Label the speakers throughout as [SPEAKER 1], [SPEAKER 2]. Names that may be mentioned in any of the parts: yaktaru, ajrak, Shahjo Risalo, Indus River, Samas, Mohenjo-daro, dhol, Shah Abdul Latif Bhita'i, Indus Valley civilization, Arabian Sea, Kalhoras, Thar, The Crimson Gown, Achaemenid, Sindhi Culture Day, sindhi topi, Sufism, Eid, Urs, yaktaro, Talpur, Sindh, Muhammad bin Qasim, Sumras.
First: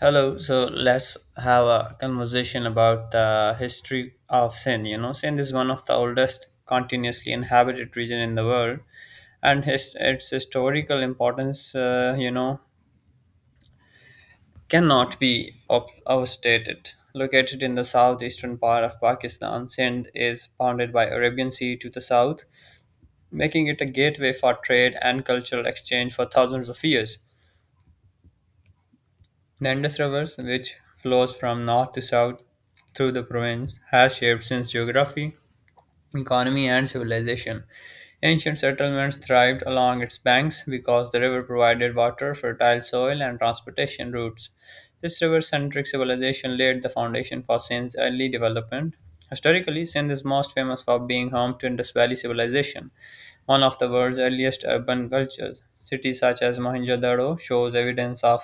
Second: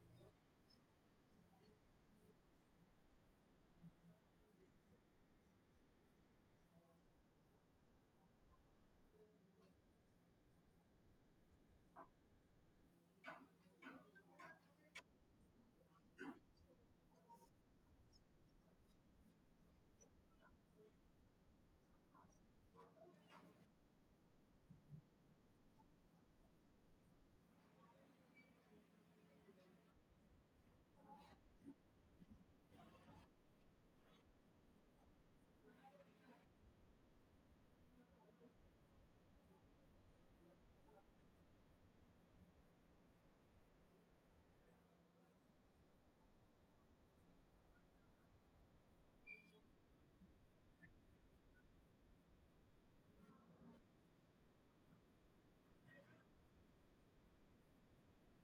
[SPEAKER 1] Hello, so let's have a conversation about the history of Sindh. You know, Sindh is one of the oldest continuously inhabited region in the world, and its historical importance, cannot be overstated. Located in the southeastern part of Pakistan, Sindh is bounded by Arabian Sea to the south, making it a gateway for trade and cultural exchange for thousands of years. The Indus River, which flows from north to south through the province, has shaped since geography, economy, and civilization. Ancient settlements thrived along its banks because the river provided water, fertile soil, and transportation routes. This river centric civilization laid the foundation for Sindh's early development. Historically, Sindh is most famous for being home to Indus Valley civilization, one of the world's earliest urban cultures. Cities such as Mohenjo-daro shows evidence of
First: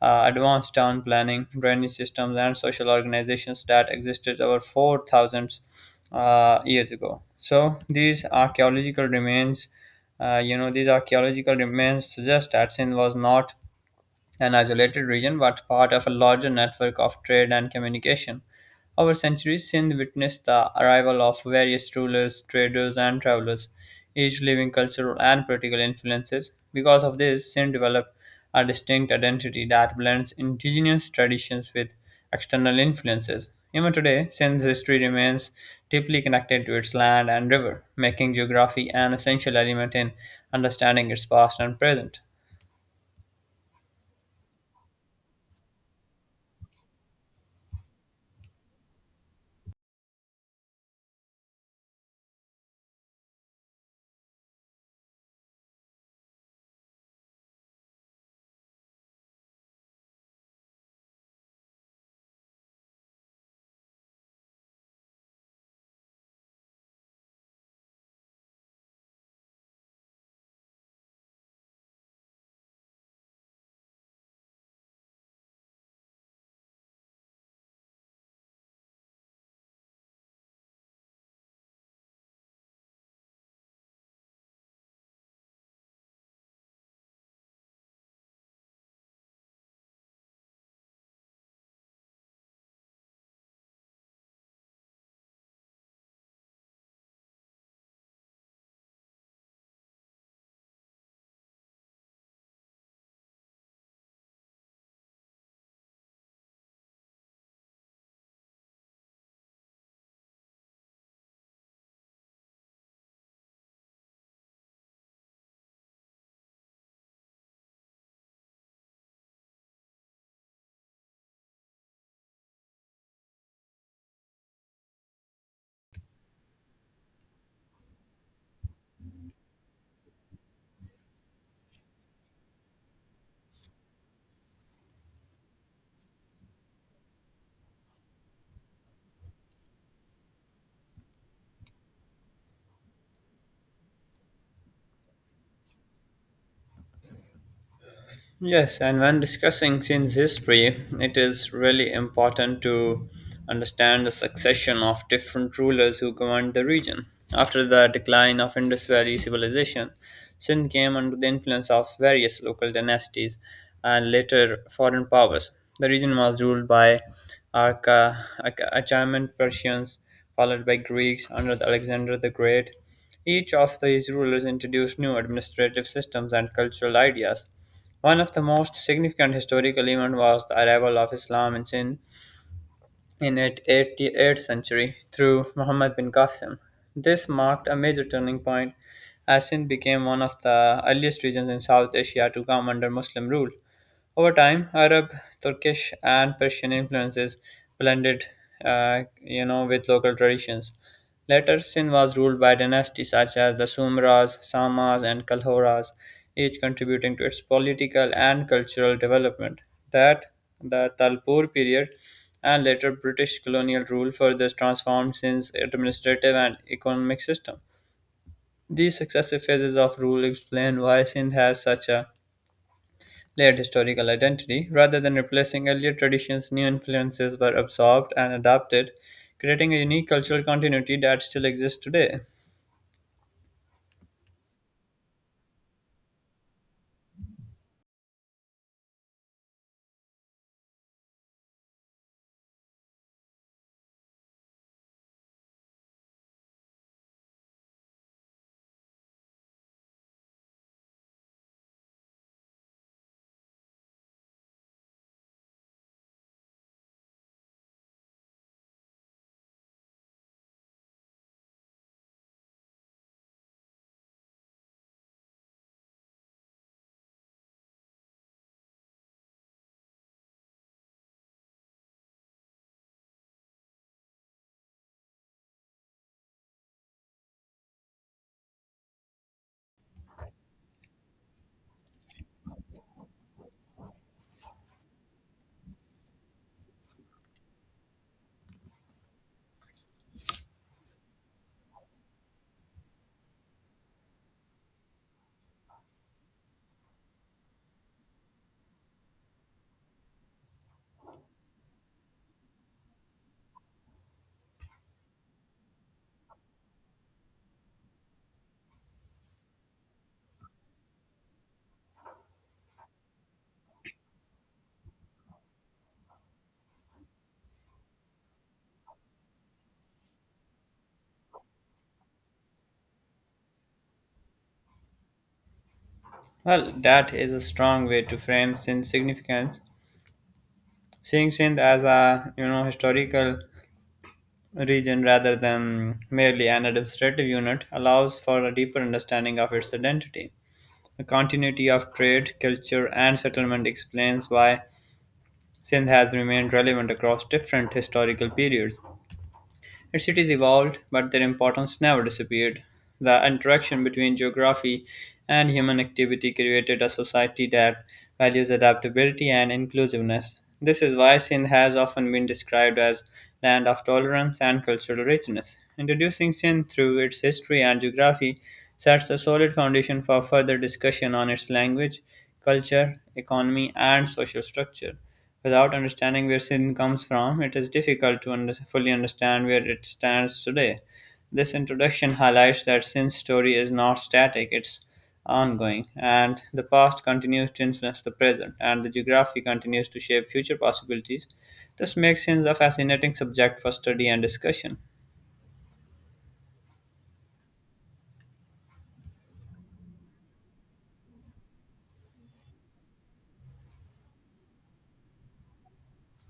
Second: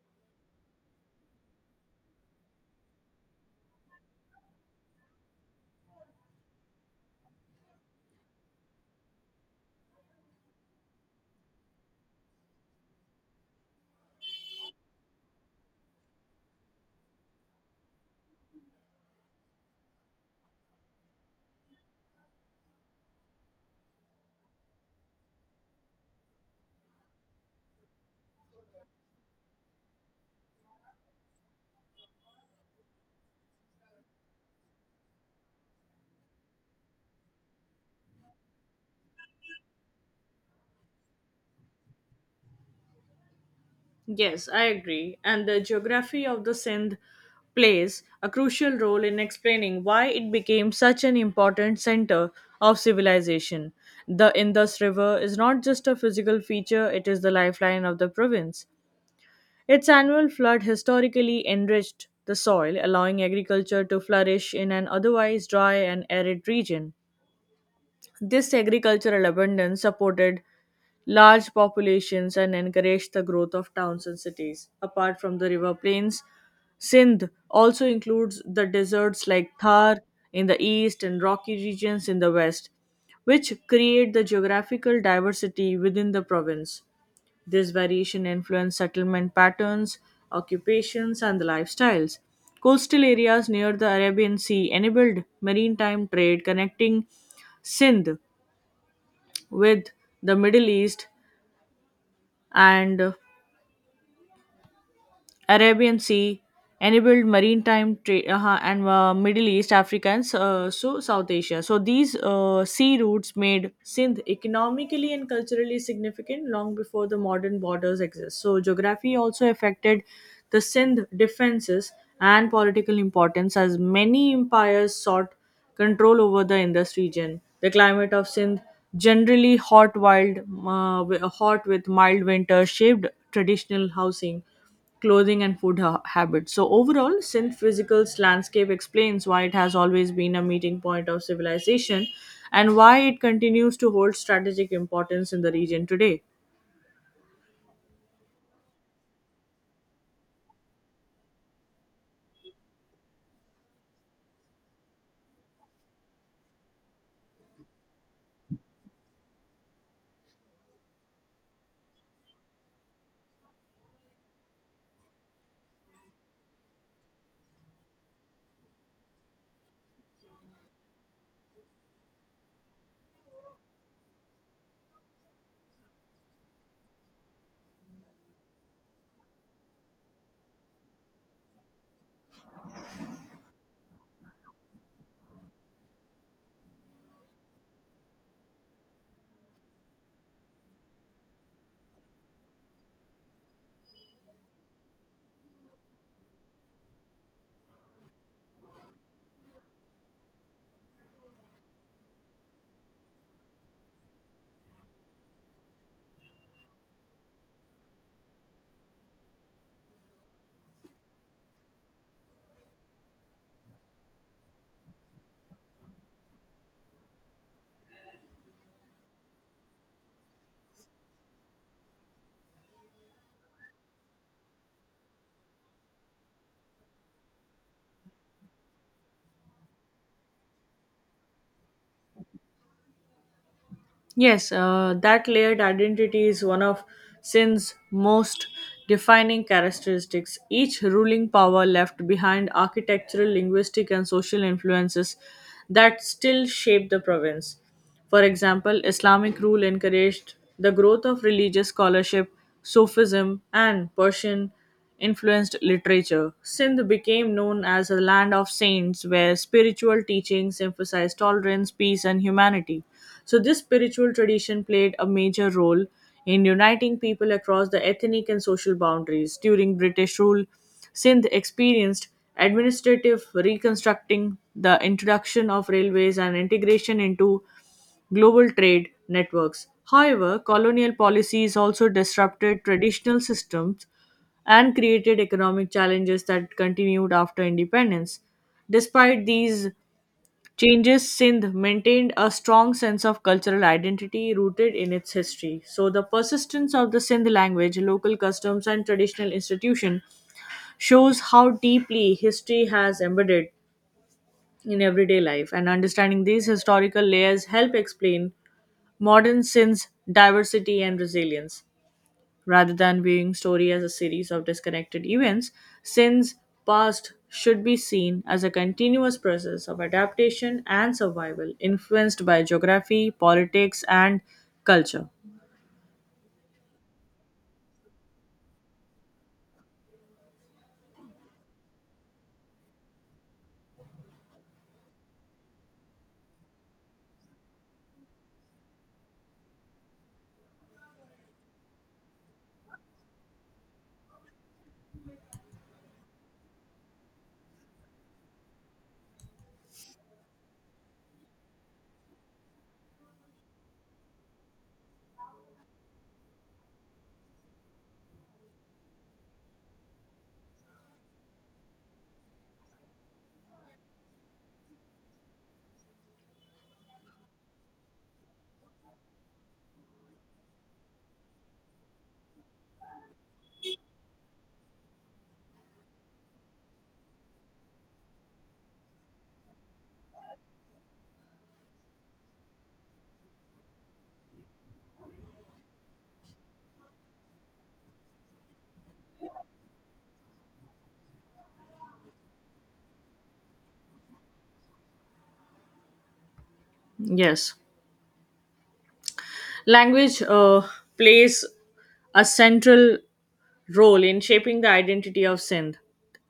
[SPEAKER 1] advanced town planning, drainage systems, and social organizations that existed over 4,000 years ago. So these archaeological remains suggest that Sindh was not an isolated region but part of a larger network of trade and communication. Over centuries, Sindh witnessed the arrival of various rulers, traders, and travelers, each leaving cultural and political influences. Because of this, Sindh developed a distinct identity that blends indigenous traditions with external influences. Even today, Sindh's history remains deeply connected to its land and river, making geography an essential element in understanding its past and present.
[SPEAKER 2] Yes, I agree. And the geography of the Sindh plays a crucial role in explaining why it became such an important center of civilization. The Indus River is not just a physical feature, it is the lifeline of the province. Its annual flood historically enriched the soil, allowing agriculture to flourish in an otherwise dry and arid region. This agricultural abundance supported large populations and encouraged the growth of towns and cities. Apart from the river plains, Sindh also includes the deserts like Thar in the east and rocky regions in the west, which create the geographical diversity within the province. This variation influenced settlement patterns, occupations, and the lifestyles. Coastal areas near the Arabian Sea enabled maritime trade connecting Sindh with the Middle East and Arabian Sea, enabled maritime trade, and Middle East, Africa, and so South Asia. So these sea routes made Sindh economically and culturally significant long before the modern borders exist. So geography also affected the Sindh defenses and political importance as many empires sought control over the Indus region. The climate of Sindh, generally hot, hot with mild winter, shaped traditional housing clothing and food habits. So overall, synth physical's landscape explains why it has always been a meeting point of civilization and why it continues to hold strategic importance in the region today.
[SPEAKER 1] Yes, and when discussing Chin's history, it is really important to understand the succession of different rulers who governed the region. After the decline of Indus Valley civilization, Sin came under the influence of various local dynasties and later foreign powers. The region was ruled by Arca, Achaemenid Persians, followed by Greeks under the Alexander the Great. Each of these rulers introduced new administrative systems and cultural ideas. One of the most significant historical events was the arrival of Islam in Sindh in its 8th century through Muhammad bin Qasim. This marked a major turning point as Sindh became one of the earliest regions in South Asia to come under Muslim rule. Over time, Arab, Turkish, and Persian influences blended, with local traditions. Later, Sindh was ruled by dynasties such as the Sumras, Samas, and Kalhoras, each contributing to its political and cultural development. That the Talpur period and later British colonial rule further transformed Sindh's administrative and economic system. These successive phases of rule explain why Sindh has such a layered historical identity. Rather than replacing earlier traditions, new influences were absorbed and adapted, creating a unique cultural continuity that still exists today.
[SPEAKER 2] Yes, that layered identity is one of Sin's most defining characteristics. Each ruling power left behind architectural, linguistic, and social influences that still shape the province. For example, Islamic rule encouraged the growth of religious scholarship, Sufism, and Persian influenced literature. Sindh became known as a land of saints where spiritual teachings emphasized tolerance, peace, and humanity. So, this spiritual tradition played a major role in uniting people across the ethnic and social boundaries. During British rule, Sindh experienced administrative reconstructing, the introduction of railways, and integration into global trade networks. However, colonial policies also disrupted traditional systems and created economic challenges that continued after independence. Despite these changes, Sindh maintained a strong sense of cultural identity rooted in its history. So, the persistence of the Sindh language, local customs, and traditional institution shows how deeply history has embedded in everyday life and understanding these historical layers help explain Modern sin's diversity and resilience. Rather than viewing story as a series of disconnected events, sin's past should be seen as a continuous process of adaptation and survival influenced by geography, politics, and culture.
[SPEAKER 1] Well, that is a strong way to frame Sindh's significance. Seeing Sindh as a historical region rather than merely an administrative unit allows for a deeper understanding of its identity. The continuity of trade, culture, and settlement explains why Sindh has remained relevant across different historical periods. Its cities evolved, but their importance never disappeared. The interaction between geography and human activity created a society that values adaptability and inclusiveness. This is why Sindh has often been described as land of tolerance and cultural richness. Introducing Sindh through its history and geography sets a solid foundation for further discussion on its language, culture, economy, and social structure. Without understanding where sin comes from, it is difficult to fully understand where it stands today. This introduction highlights that sin's story is not static, it's ongoing, and the past continues to influence the present, and the geography continues to shape future possibilities. This makes sin a fascinating subject for study and discussion.
[SPEAKER 2] Yes. Language plays a central role in shaping the identity of Sindh.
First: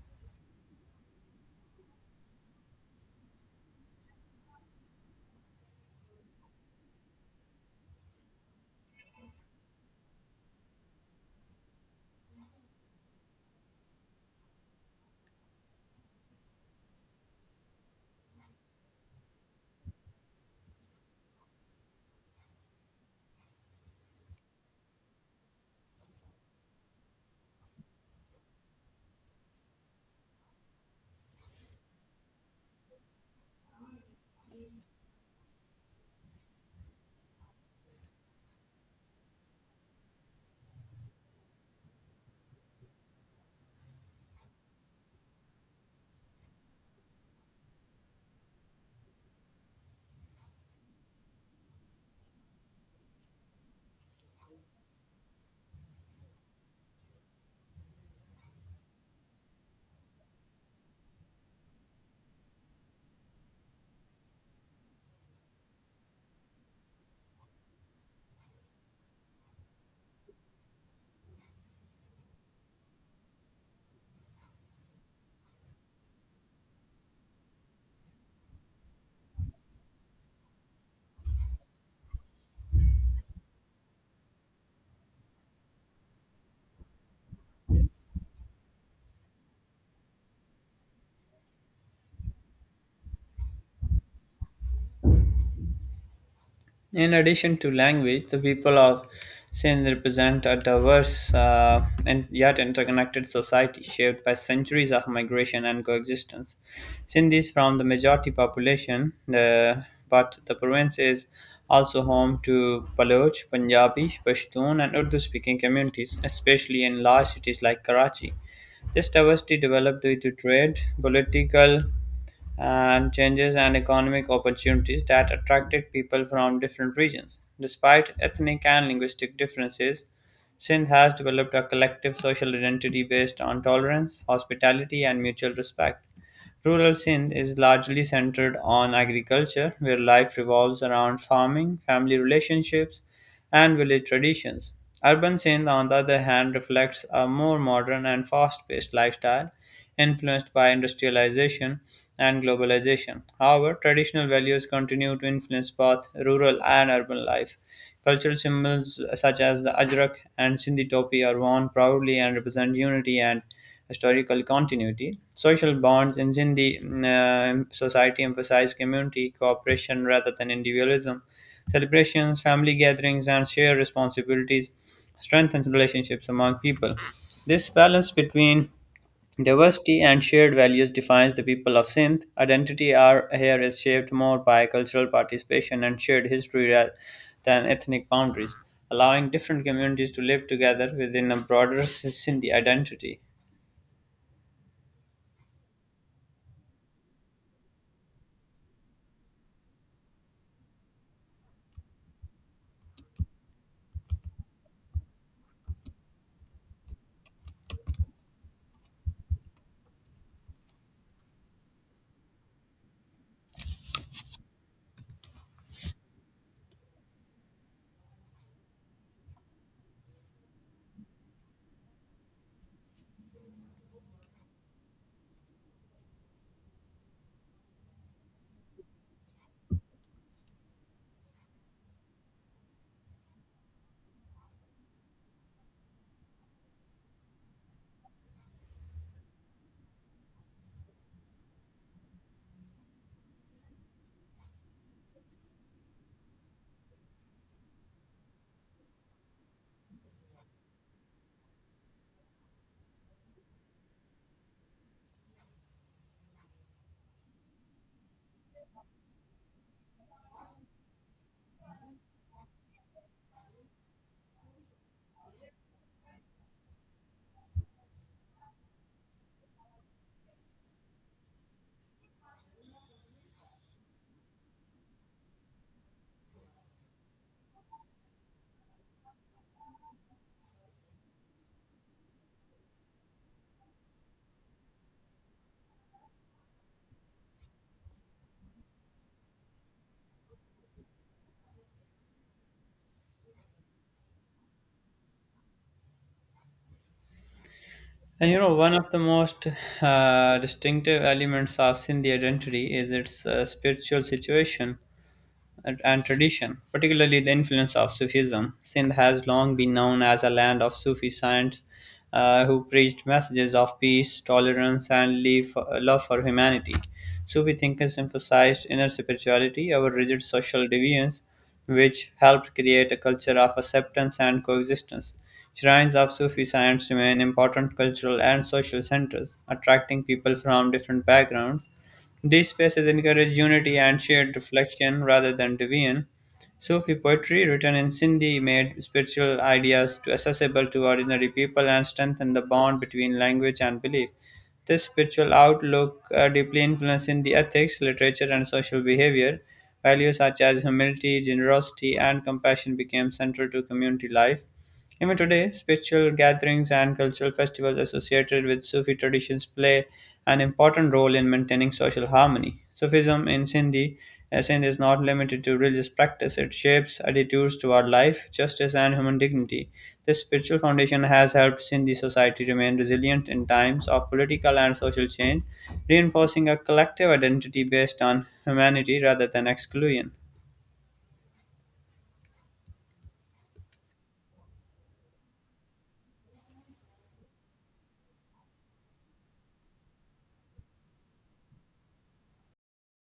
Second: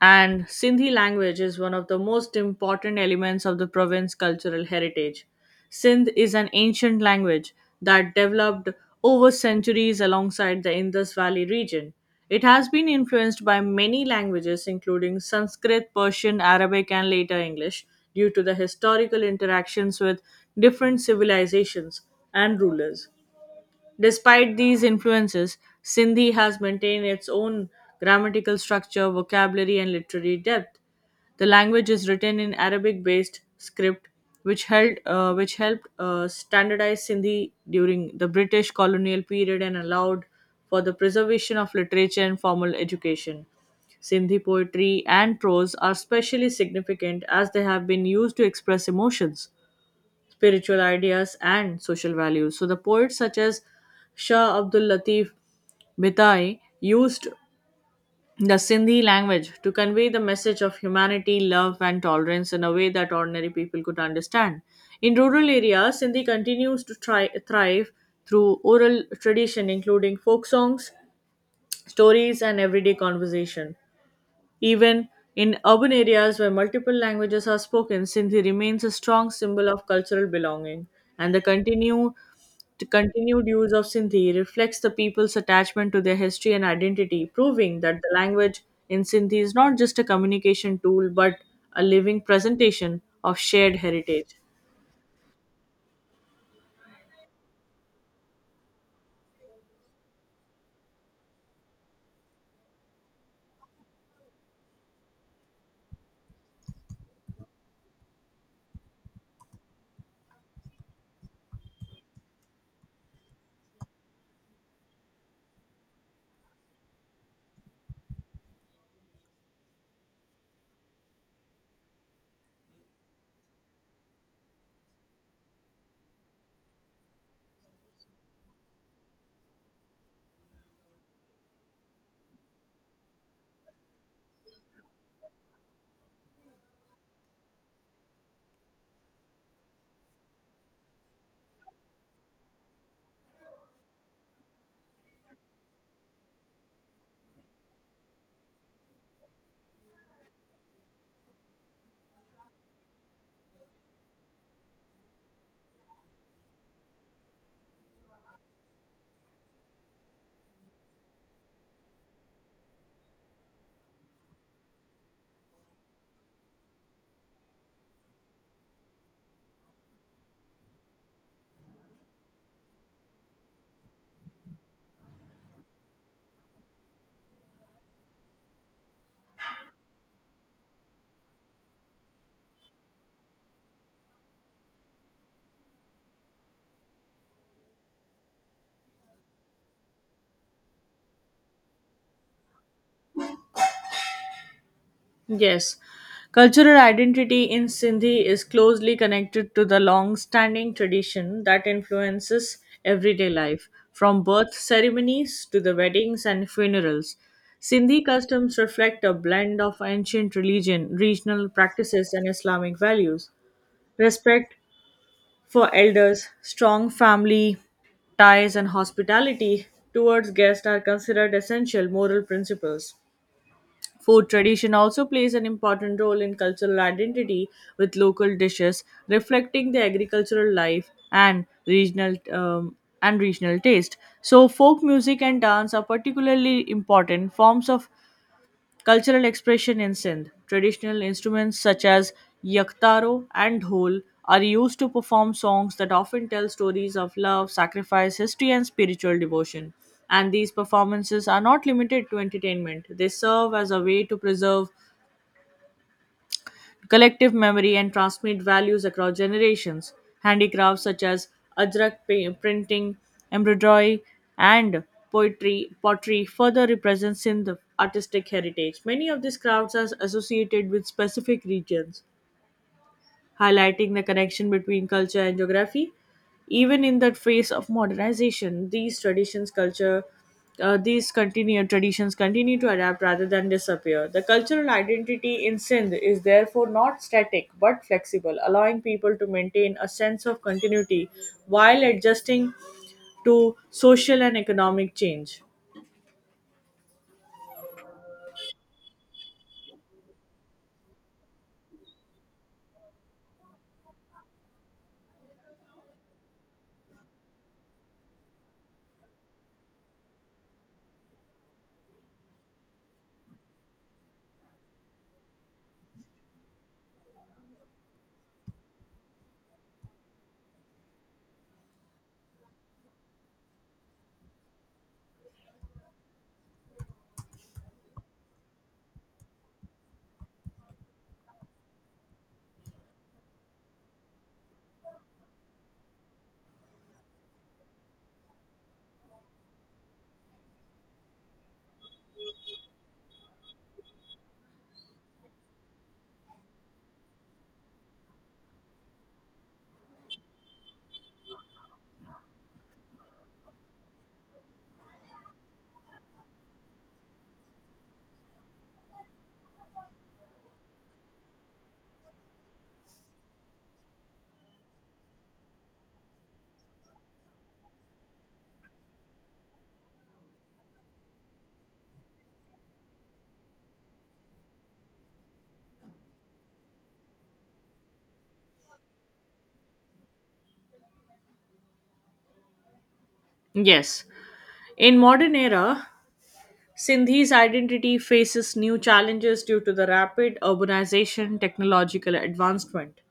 [SPEAKER 2] And Sindhi language is one of the most important elements of the province's cultural heritage. Sindh is an ancient language that developed over centuries alongside the Indus Valley region. It has been influenced by many languages, including Sanskrit, Persian, Arabic, and later English, due to the historical interactions with different civilizations and rulers. Despite these influences, Sindhi has maintained its own grammatical structure, vocabulary, and literary depth. The language is written in Arabic-based script, which helped standardize Sindhi during the British colonial period and allowed for the preservation of literature and formal education. Sindhi poetry and prose are especially significant as they have been used to express emotions spiritual ideas, and social values. So the poets such as Shah Abdul Latif Bhita'i used the Sindhi language to convey the message of humanity, love, and tolerance in a way that ordinary people could understand. In rural areas, Sindhi continues to try, thrive through oral tradition, including folk songs, stories, and everyday conversation. Even in urban areas where multiple languages are spoken, Sindhi remains a strong symbol of cultural belonging, and the continued use of Sindhi reflects the people's attachment to their history and identity, proving that the language in Sindhi is not just a communication tool but a living presentation of shared heritage.
[SPEAKER 1] In addition to language, the people of Sin represent a diverse and yet interconnected society shaped by centuries of migration and coexistence. Sindhis form the majority population, but the province is also home to Baloch, Punjabi, Pashtun, and Urdu speaking communities, especially in large cities like Karachi. This diversity developed due to trade, political and changes and economic opportunities that attracted people from different regions. Despite ethnic and linguistic differences, Sindh has developed a collective social identity based on tolerance, hospitality, and mutual respect. Rural Sindh is largely centered on agriculture, where life revolves around farming, family relationships, and village traditions. Urban Sindh, on the other hand, reflects a more modern and fast paced lifestyle influenced by industrialization and globalization. However, traditional values continue to influence both rural and urban life. Cultural symbols such as the ajrak and sindhi topi are worn proudly and represent unity and historical continuity. Social bonds in Sindhi society emphasize community cooperation rather than individualism. Celebrations, family gatherings, and shared responsibilities strengthen relationships among people. This balance between diversity and shared values defines the people of Sindh. Here is shaped more by cultural participation and shared history than ethnic boundaries, allowing different communities to live together within a broader Sindhi identity.
[SPEAKER 2] Yes, cultural identity in Sindhi is closely connected to the long standing tradition that influences everyday life, from birth ceremonies to the weddings and funerals. Sindhi customs reflect a blend of ancient religion, regional practices, and Islamic values. Respect for elders, strong family ties, and hospitality towards guests are considered essential moral principles. Food tradition also plays an important role in cultural identity, with local dishes reflecting the agricultural life and regional taste. So, folk music and dance are particularly important forms of Cultural expression in Sindh. Traditional instruments such as yaktaro and dhol are used to perform songs that often tell stories of love, sacrifice, history, and spiritual devotion. And these performances are not limited to entertainment, they serve as a way to preserve collective memory and transmit values across generations. Handicrafts such as printing, embroidery, and poetry pottery further represent Sindh artistic heritage. Many of these crafts are associated with specific regions highlighting the connection between culture and geography. Even in the face of modernization, these traditions culture these continue traditions continue to adapt rather than disappear. The cultural identity in Sindh is therefore not static but flexible, allowing people to maintain a sense of continuity while adjusting to social and economic change.
[SPEAKER 1] And you know, one of the most distinctive elements of Sindhi identity is its spiritual situation. And tradition, particularly the influence of Sufism. Sindh has long been known as a land of Sufi saints who preached messages of peace, tolerance, and love for humanity. Sufi thinkers emphasized inner spirituality over rigid social deviance, which helped create a culture of acceptance and coexistence. Shrines of Sufi saints remain important cultural and social centers, attracting people from different backgrounds these spaces encourage unity and shared reflection rather than division. Sufi poetry written in Sindhi made spiritual ideas to accessible to ordinary people and strengthened the bond between language and belief. This spiritual outlook deeply influenced Sindhi ethics, literature, and social behavior. Values such as humility, generosity, and compassion became central to community life. Even today, spiritual gatherings and cultural festivals associated with Sufi traditions play an important role in maintaining social harmony. Sindh is not limited to religious practice, it shapes attitudes toward life, justice, and human dignity. This spiritual foundation has helped Sindhi society remain resilient in times of political and social change, reinforcing a collective identity based on humanity rather than exclusion.
[SPEAKER 2] Yes. In modern era, Sindhi's identity faces new challenges due to the rapid urbanization, technological advancement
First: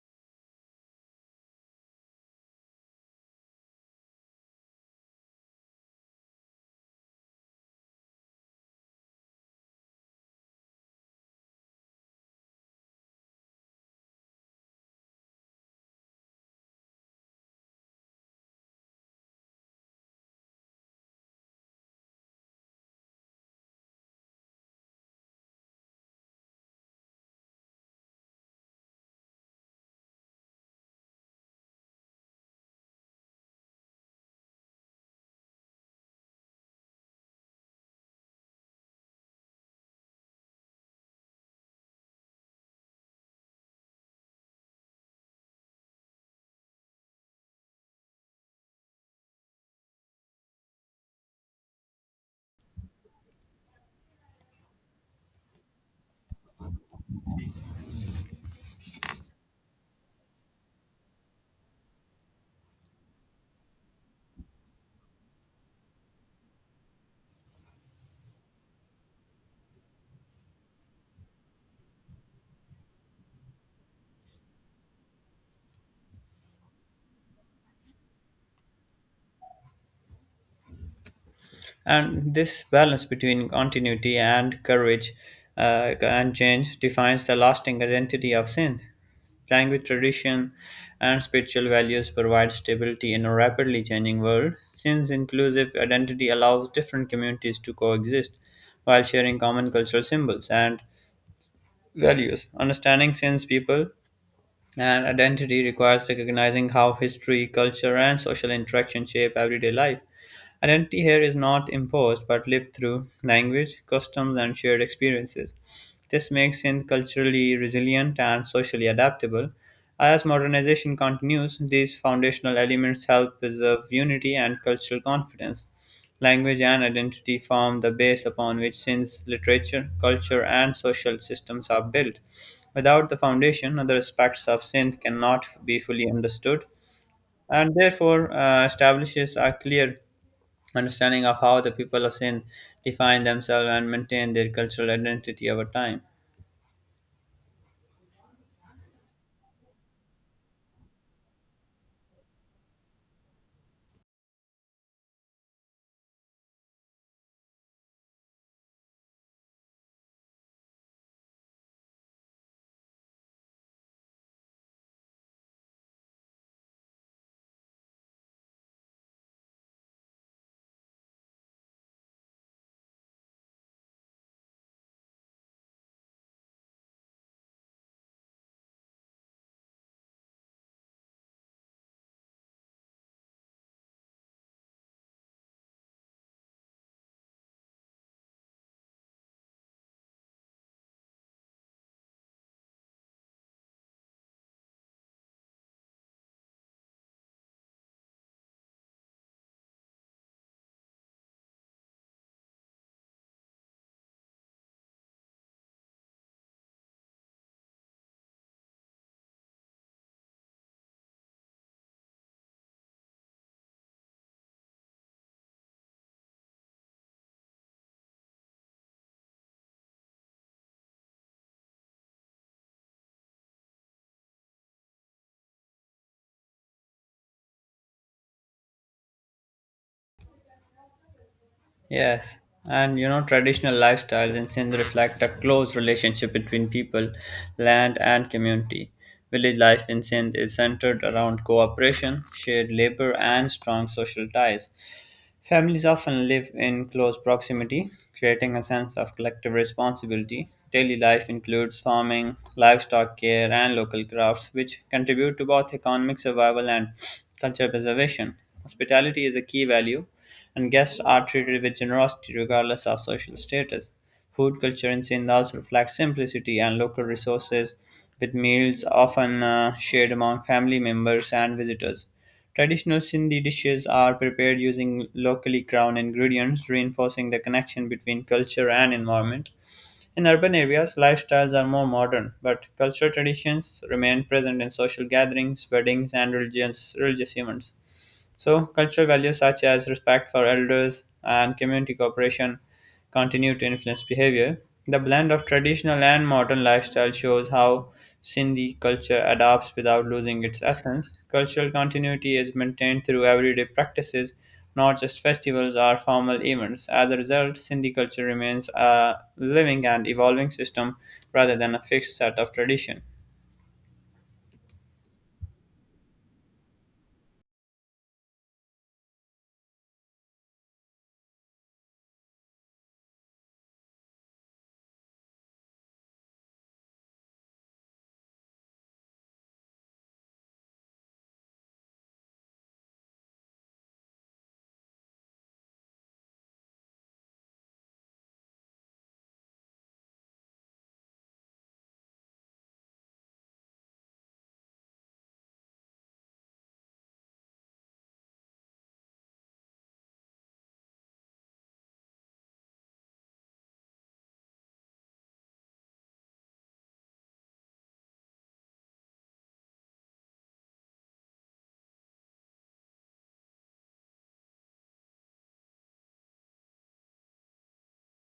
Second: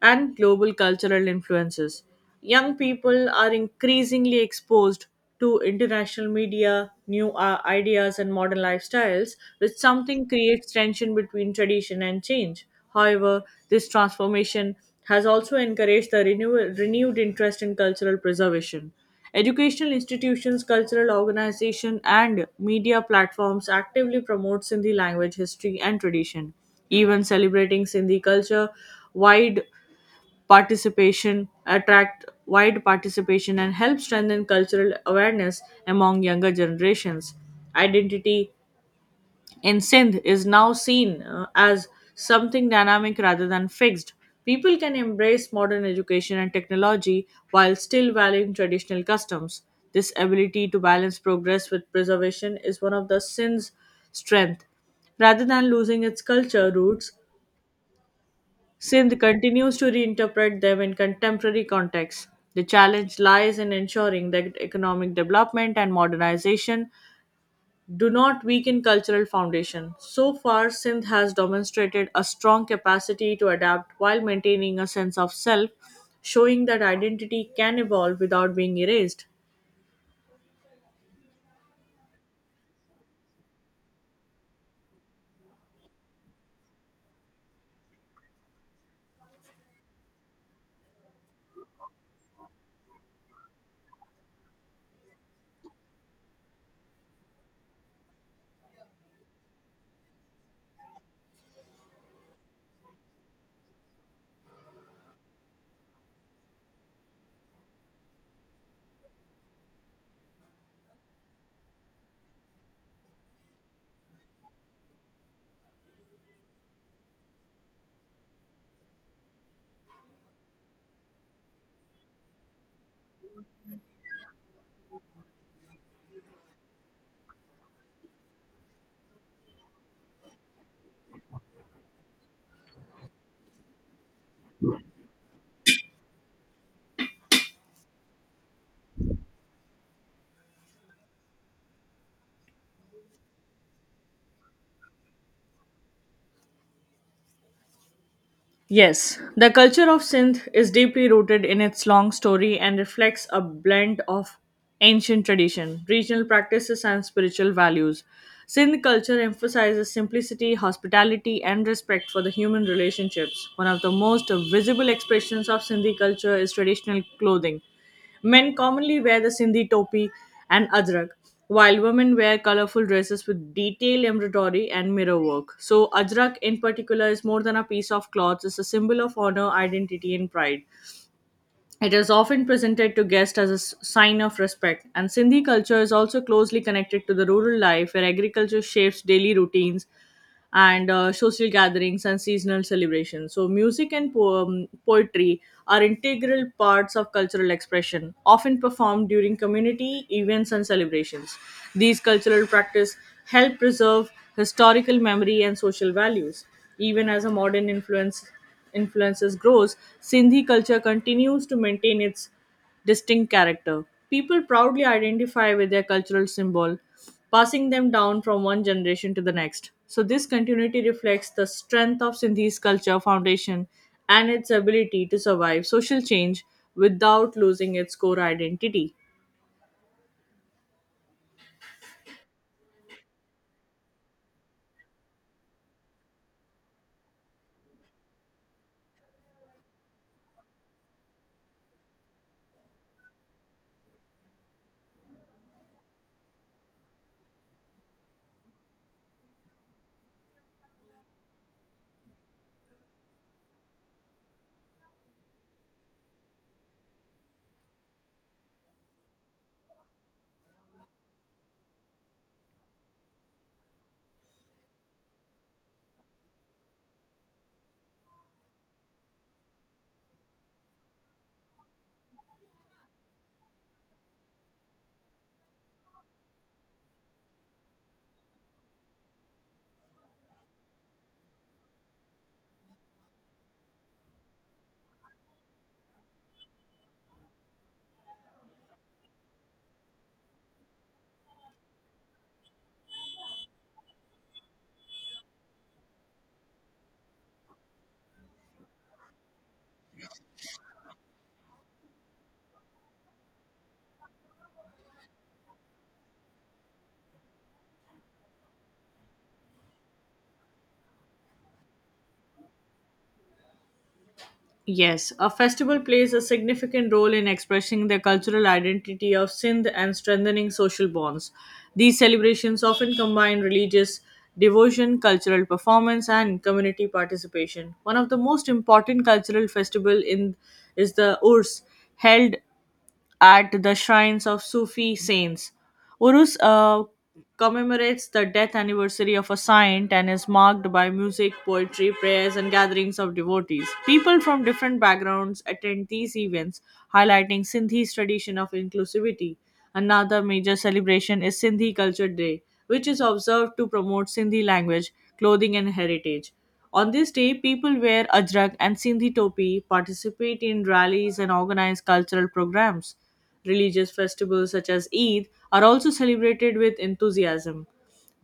[SPEAKER 2] and global cultural influences. Young people are increasingly exposed to international media, new ideas, and modern lifestyles, which something creates tension between tradition and change. However, this transformation has also encouraged the renewed interest in cultural preservation. Educational institutions, cultural organizations, and media platforms actively promote Sindhi language, history, and tradition. Even celebrating Sindhi culture wide participation attract wide participation and help strengthen cultural awareness among younger generations identity in sindh is now seen as something dynamic rather than fixed people can embrace modern education and technology while still valuing traditional customs this ability to balance progress with preservation is one of the sindh's strength rather than losing its culture roots Sindh continues to reinterpret them in contemporary contexts. The challenge lies in ensuring that economic development and modernization do not weaken cultural foundation. So far, Sindh has demonstrated a strong capacity to adapt while maintaining a sense of self, showing that identity can evolve without being erased.
[SPEAKER 1] And this balance between continuity and change defines the lasting identity of Sindh. Language tradition and spiritual values provide stability in a rapidly changing world, since inclusive identity allows different communities to coexist while sharing common cultural symbols and values. Understanding Sindh's people and identity requires recognizing how history, culture, and social interaction shape everyday life. Identity here is not imposed but lived through language, customs, and shared experiences. This makes Sindh culturally resilient and socially adaptable. As modernization continues, these foundational elements help preserve unity and cultural confidence. Language and identity form the base upon which Sindh's literature, culture, and social systems are built. Without the foundation, other aspects of Sindh cannot be fully understood and therefore establishes a clear understanding of how the people of Sindh define themselves and maintain their cultural identity over time.
[SPEAKER 2] Yes, the culture of Sindh is deeply rooted in its long story and reflects a blend of ancient tradition, regional practices, and spiritual values. Sindh culture emphasizes simplicity, hospitality, and respect for the human relationships. One of the most visible expressions of Sindhi culture is traditional clothing. Men commonly wear the Sindhi topi and ajrak, while women wear colorful dresses with detailed embroidery and mirror work. So, ajrak in particular is more than a piece of cloth, it's a symbol of honor, identity, and pride. It is often presented to guests as a sign of respect, and Sindhi culture is also closely connected to the rural life where agriculture shapes daily routines and social gatherings and seasonal celebrations. So, poetry are integral parts of cultural expression, often performed during community events and celebrations. These cultural practices help preserve historical memory and social values, even as a modern influence influences grows, Sindhi culture continues to maintain its distinct character. People proudly identify with their cultural symbol, passing them down from one generation to the next. So, this continuity reflects the strength of Sindhi's culture foundation and its ability to survive social change without losing its core identity.
[SPEAKER 1] Yes, and you know, traditional lifestyles in Sindh reflect a close relationship between people, land, and community. Village life in Sindh is centered around cooperation, shared labor, and strong social ties. Families often live in close proximity, creating a sense of collective responsibility. Daily life includes farming, livestock care, and local crafts, which contribute to both economic survival and cultural preservation. Hospitality is a key value, and guests are treated with generosity regardless of social status. Food culture in Sindh also reflects simplicity and local resources, with meals often shared among family members and visitors. Traditional Sindhi dishes are prepared using locally grown ingredients, reinforcing the connection between culture and environment. In urban areas, lifestyles are more modern, but cultural traditions remain present in social gatherings, weddings, and religious events. So, cultural values such as respect for elders and community cooperation continue to influence behavior. The blend of traditional and modern lifestyle shows how Sindhi culture adapts without losing its essence. Cultural continuity is maintained through everyday practices, not just festivals or formal events. As a result, Sindhi culture remains a living and evolving system rather than a fixed set of tradition.
[SPEAKER 2] Yes, a festival plays a significant role in expressing the cultural identity of Sindh and strengthening social bonds. These celebrations often combine religious devotion, cultural performance, and community participation. One of the most important cultural festival in is the Urs, held at the shrines of Sufi saints. Urus commemorates the death anniversary of a saint and is marked by music, poetry, prayers, and gatherings of devotees. People from different backgrounds attend these events, highlighting Sindhi's tradition of inclusivity. Another major celebration is Sindhi Culture Day, which is observed to promote Sindhi language, clothing, and heritage. On this day, people wear ajrak and sindhi topi, participate in rallies, and organize cultural programs. Religious festivals such as Eid are also celebrated with enthusiasm,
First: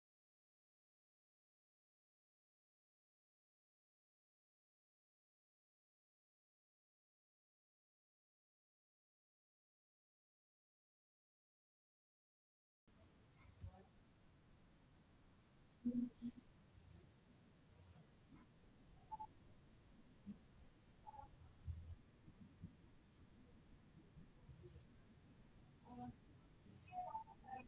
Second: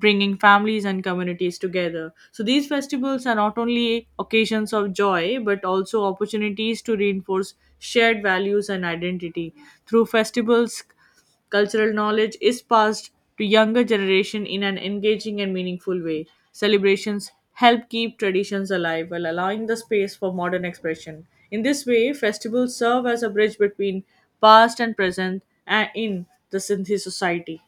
[SPEAKER 2] bringing families and communities together. So, these festivals are not only occasions of joy but also opportunities to reinforce shared values and identity. Through festivals, Cultural knowledge is passed to younger generation in an engaging and meaningful way. Celebrations help keep traditions alive while allowing the space for modern expression. In this way, festivals serve as a bridge between past and present and in the Sindhi society.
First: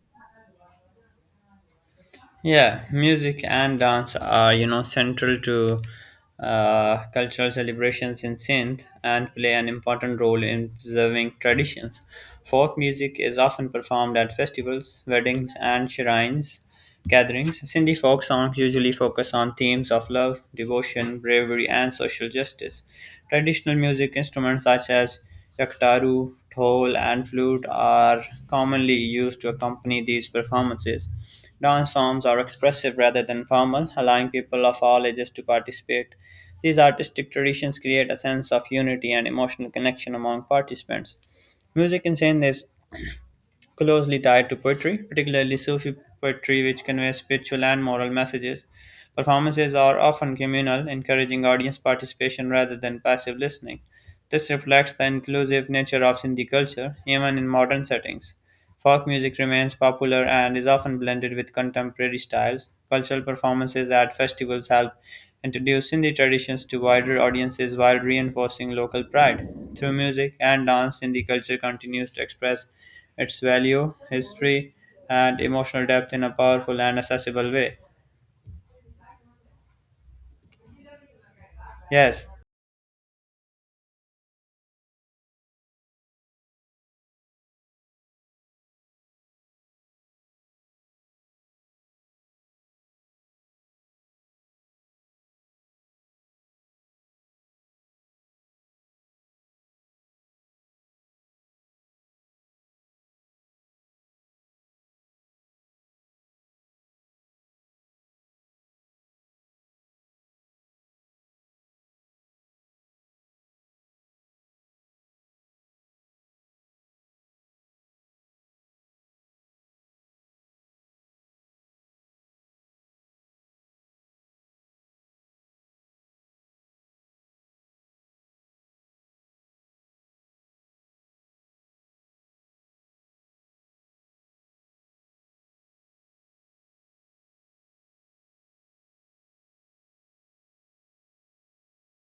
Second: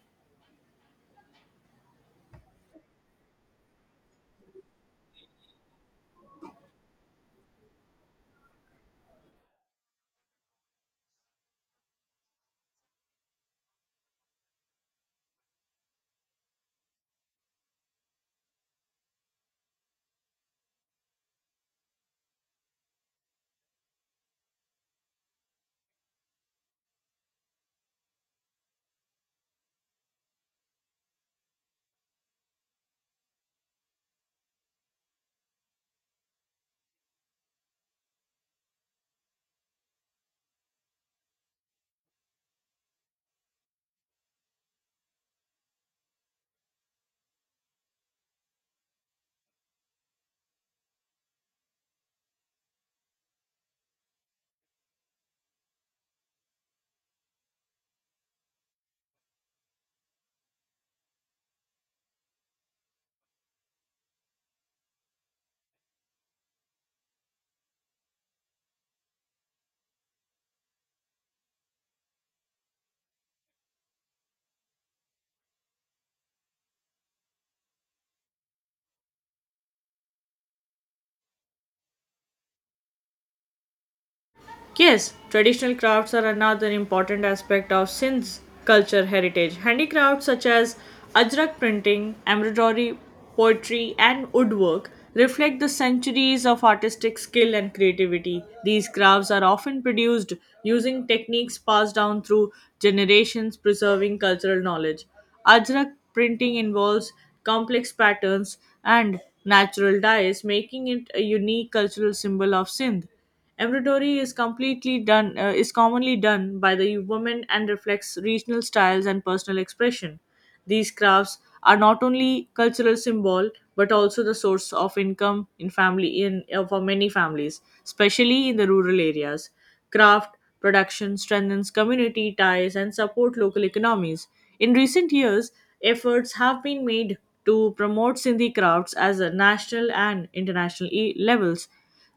[SPEAKER 1] Yeah, music and dance are, you know, central to cultural celebrations in Sindh and play an important role in preserving traditions. Folk music is often performed at festivals, weddings, and shrines gatherings. Sindhi folk songs usually focus on themes of love, devotion, bravery, and social justice. Traditional music instruments such as yaktaru, dhol, and flute are commonly used to accompany these performances. Dance forms are expressive rather than formal, allowing people of all ages to participate. These artistic traditions create a sense of unity and emotional connection among participants. Music in Sindh is closely tied to poetry, particularly Sufi poetry, which conveys spiritual and moral messages. Performances are often communal, encouraging audience participation rather than passive listening. This reflects the inclusive nature of Sindhi culture, even in modern settings. Folk music remains popular and is often blended with contemporary styles. Cultural performances at festivals help introduce Sindhi traditions to wider audiences while reinforcing local pride. Through music and dance, Sindhi culture continues to express its value, history, and emotional depth in a powerful and accessible way. Yes,
[SPEAKER 2] Yes, traditional crafts are another important aspect of Sindh's culture heritage. Handicrafts such as ajrak printing, embroidery, poetry, and woodwork reflect the centuries of artistic skill and creativity. These crafts are often produced using techniques passed down through generations, preserving cultural knowledge. Ajrak printing involves complex patterns and natural dyes, making it a unique cultural symbol of Sindh. Embroidery is completely done is commonly done by the women and reflects regional styles and personal expression. These crafts are not only cultural symbol but also the source of income in family in for many families, especially in the rural areas. Craft production strengthens community ties and support local economies. In recent years, efforts have been made to promote Sindhi crafts as a national and international levels.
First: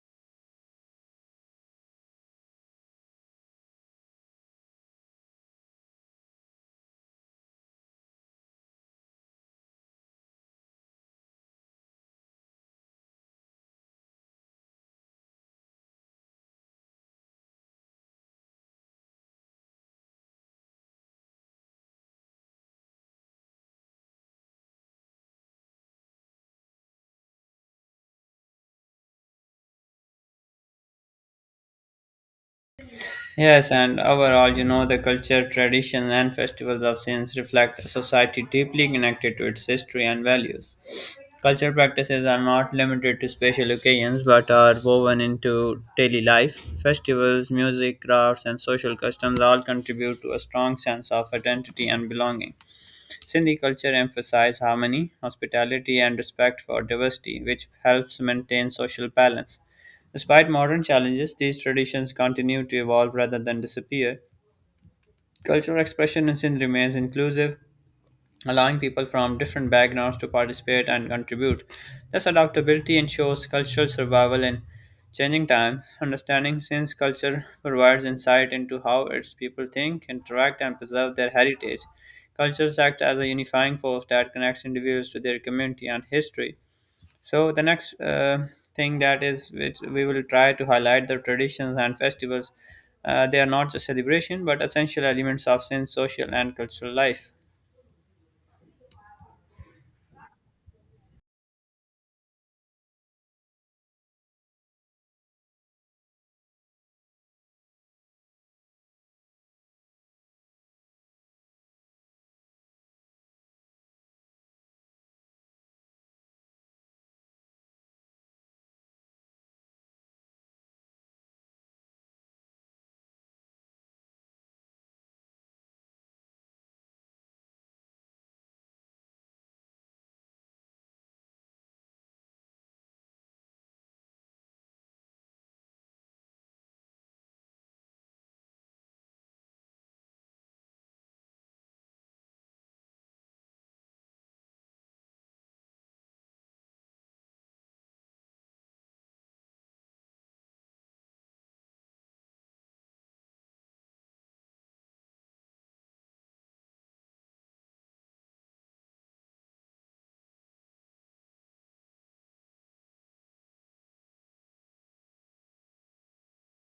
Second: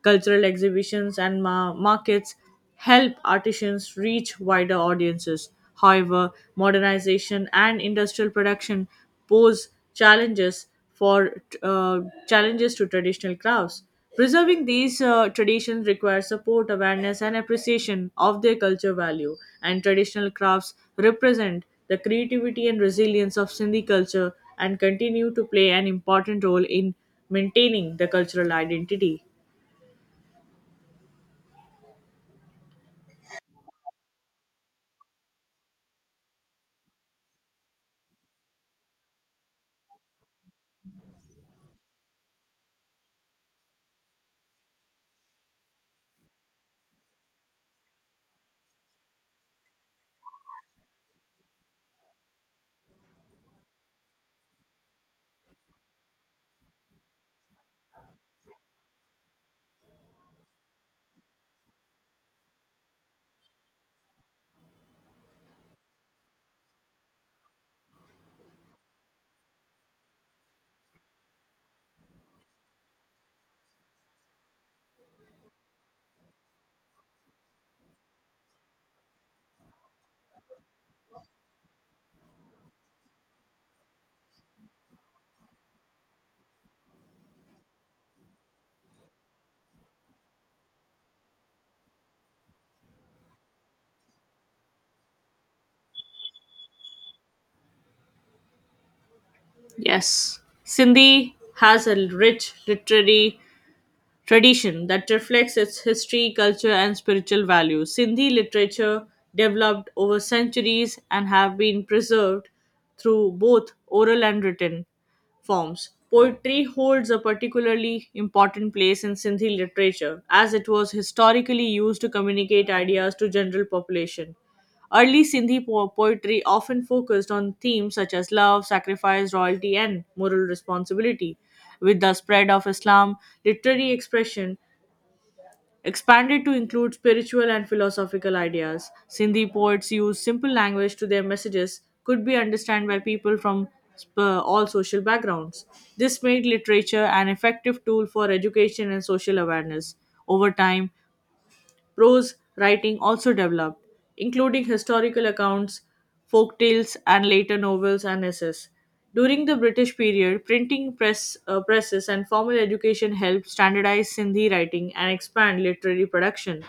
[SPEAKER 2] Cultural exhibitions and markets help artisans reach wider audiences. However, modernization and industrial production pose challenges for uh, challenges to traditional crafts. Preserving these traditions requires support, awareness, and appreciation of their culture value. And traditional crafts represent the creativity and resilience of Sindhi culture and continue to play an important role in maintaining the cultural identity.
[SPEAKER 1] Yes, and overall, you know, the culture, tradition, and festivals of Sins reflect a society deeply connected to its history and values. Culture practices are not limited to special occasions but are woven into daily life. Festivals, music, crafts, and social customs all contribute to a strong sense of identity and belonging. Sindhi culture emphasizes harmony, hospitality, and respect for diversity, which helps maintain social balance. Despite modern challenges, these traditions continue to evolve rather than disappear. Cultural expression in Sindh remains inclusive, allowing people from different backgrounds to participate and contribute. This adaptability ensures cultural survival in changing times. Understanding Sin's culture provides insight into how its people think, interact, and preserve their heritage. Cultures act as a unifying force that connects individuals to their community and history. So the next thing that is, which we will try to highlight the traditions and festivals. They are not just celebration, but essential elements of Sin's social and cultural life.
[SPEAKER 2] Yes. Sindhi has a rich literary tradition that reflects its history, culture, and spiritual values. Sindhi literature developed over centuries and have been preserved through both oral and written forms. Poetry holds a particularly important place in Sindhi literature as it was historically used to communicate ideas to general population. Early Sindhi poetry often focused on themes such as love, sacrifice, royalty, and moral responsibility. With the spread of Islam, literary expression expanded to include spiritual and philosophical ideas. Sindhi poets used simple language to their messages could be understood by people from sp- all social backgrounds. This made literature an effective tool for education and social awareness. Over time, prose writing also developed, including historical accounts, folk tales, and later novels and essays. During the British period, presses and formal education helped standardize Sindhi writing and expand literary production.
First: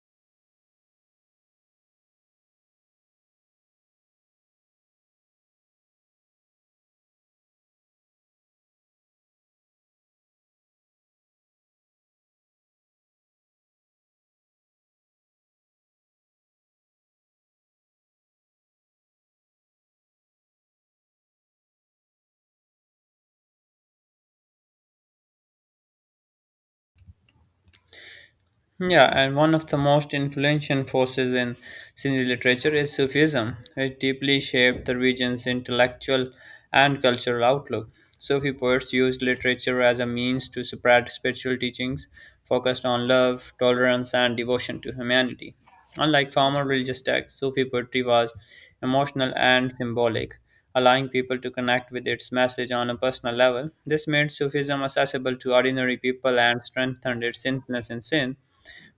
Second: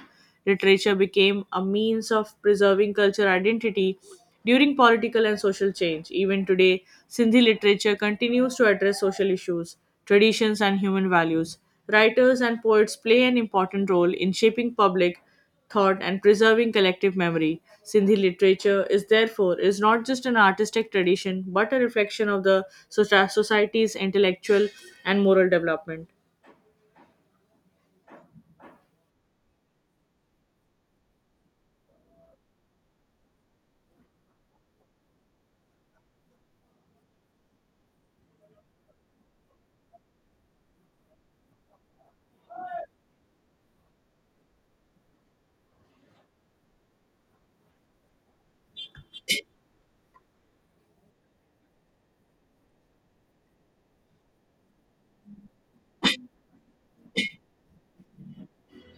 [SPEAKER 2] Literature became a means of preserving cultural identity during political and social change. Even today, Sindhi literature continues to address social issues, traditions, and human values. Writers and poets play an important role in shaping public thought and preserving collective memory. Sindhi literature is therefore is not just an artistic tradition but a reflection of the society's intellectual and moral development.
[SPEAKER 1] Yeah, and one of the most influential forces in Sindhi literature is Sufism, which deeply shaped the region's intellectual and cultural outlook. Sufi poets used literature as a means to spread spiritual teachings focused on love, tolerance, and devotion to humanity. Unlike formal religious texts, Sufi poetry was emotional and symbolic, allowing people to connect with its message on a personal level. This made Sufism accessible to ordinary people and strengthened its influence in Sindh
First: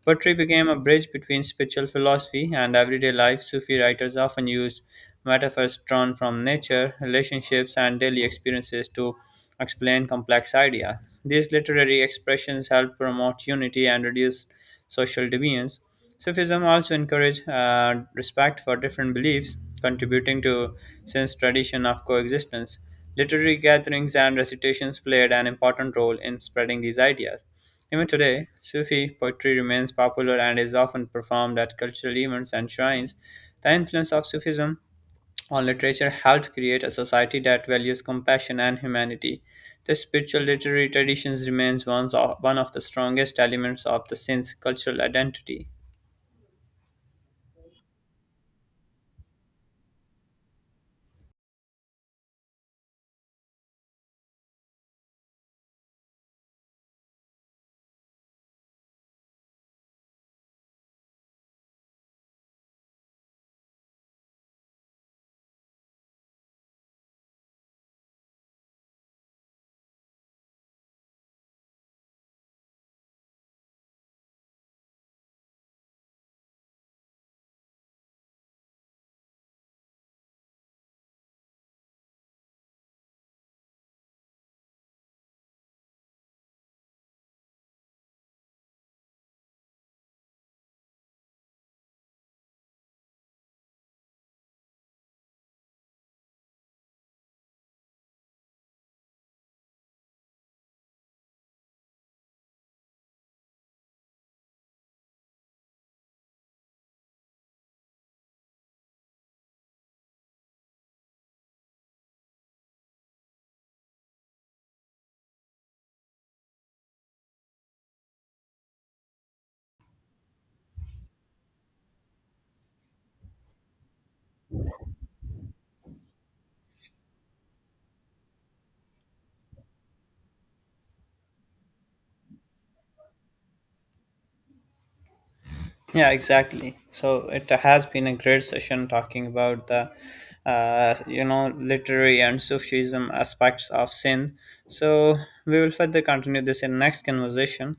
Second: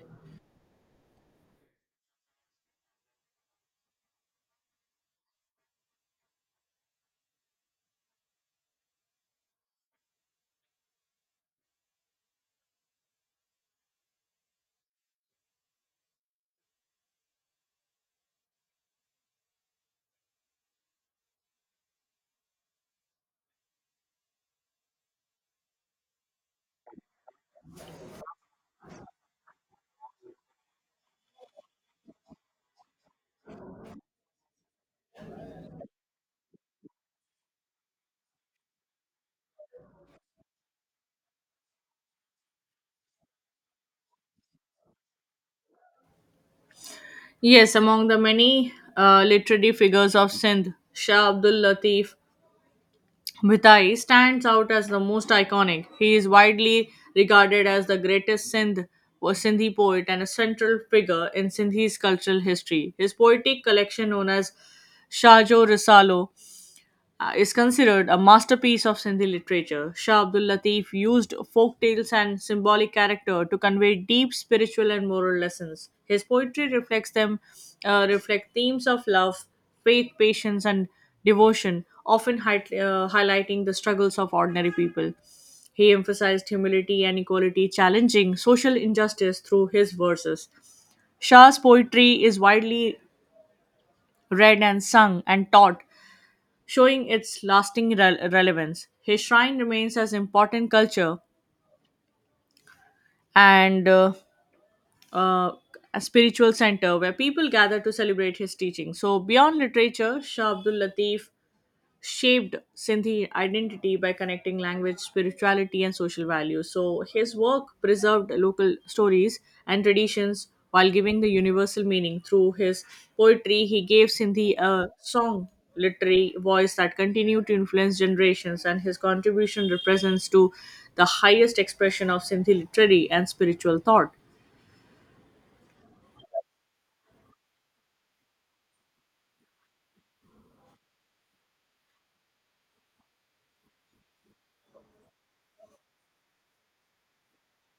[SPEAKER 1] Poetry became a bridge between spiritual philosophy and everyday life. Sufi writers often used metaphors drawn from nature, relationships, and daily experiences to explain complex ideas. These literary expressions help promote unity and reduce social divisions. Sufism also encouraged respect for different beliefs, contributing to Sindh's tradition of coexistence. Literary gatherings and recitations played an important role in spreading these ideas. Even today, Sufi poetry remains popular and is often performed at cultural events and shrines. The influence of Sufism on literature helped create a society that values compassion and humanity. This spiritual literary tradition remains one of the strongest elements of the Sindh's cultural identity.
[SPEAKER 2] Yes, among the many literary figures of Sindh, Shah Abdul Latif Bhita'i stands out as the most iconic. He is widely regarded as the greatest Sindh or Sindhi poet and a central figure in Sindhi's cultural history. His poetic collection, known as Shahjo Risalo, is considered a masterpiece of Sindhi literature. Shah Abdul Latif used folk tales and symbolic character to convey deep spiritual and moral lessons. His poetry reflect themes of love, faith, patience, and devotion, often highlighting the struggles of ordinary people. He emphasized humility and equality, challenging social injustice through his verses. Shah's poetry is widely read and sung and taught, showing its lasting relevance. His shrine remains as important culture and uh, a spiritual center where people gather to celebrate his teaching. So beyond literature, Shah Abdul Latif shaped Sindhi identity by connecting language, spirituality, and social values. So his work preserved local stories and traditions while giving the universal meaning. Through his poetry, he gave Sindhi a song literary voice that continued to influence generations, and his contribution represents to the highest expression of Sindhi literary and spiritual thought.
[SPEAKER 1] Yeah, exactly. So it has been a great session talking about the, literary and Sufism aspects of sin. So we will further continue this in next conversation.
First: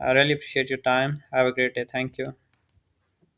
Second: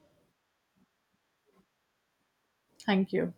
[SPEAKER 1] I really appreciate your time. Have a great day. Thank you.
[SPEAKER 2] Thank you.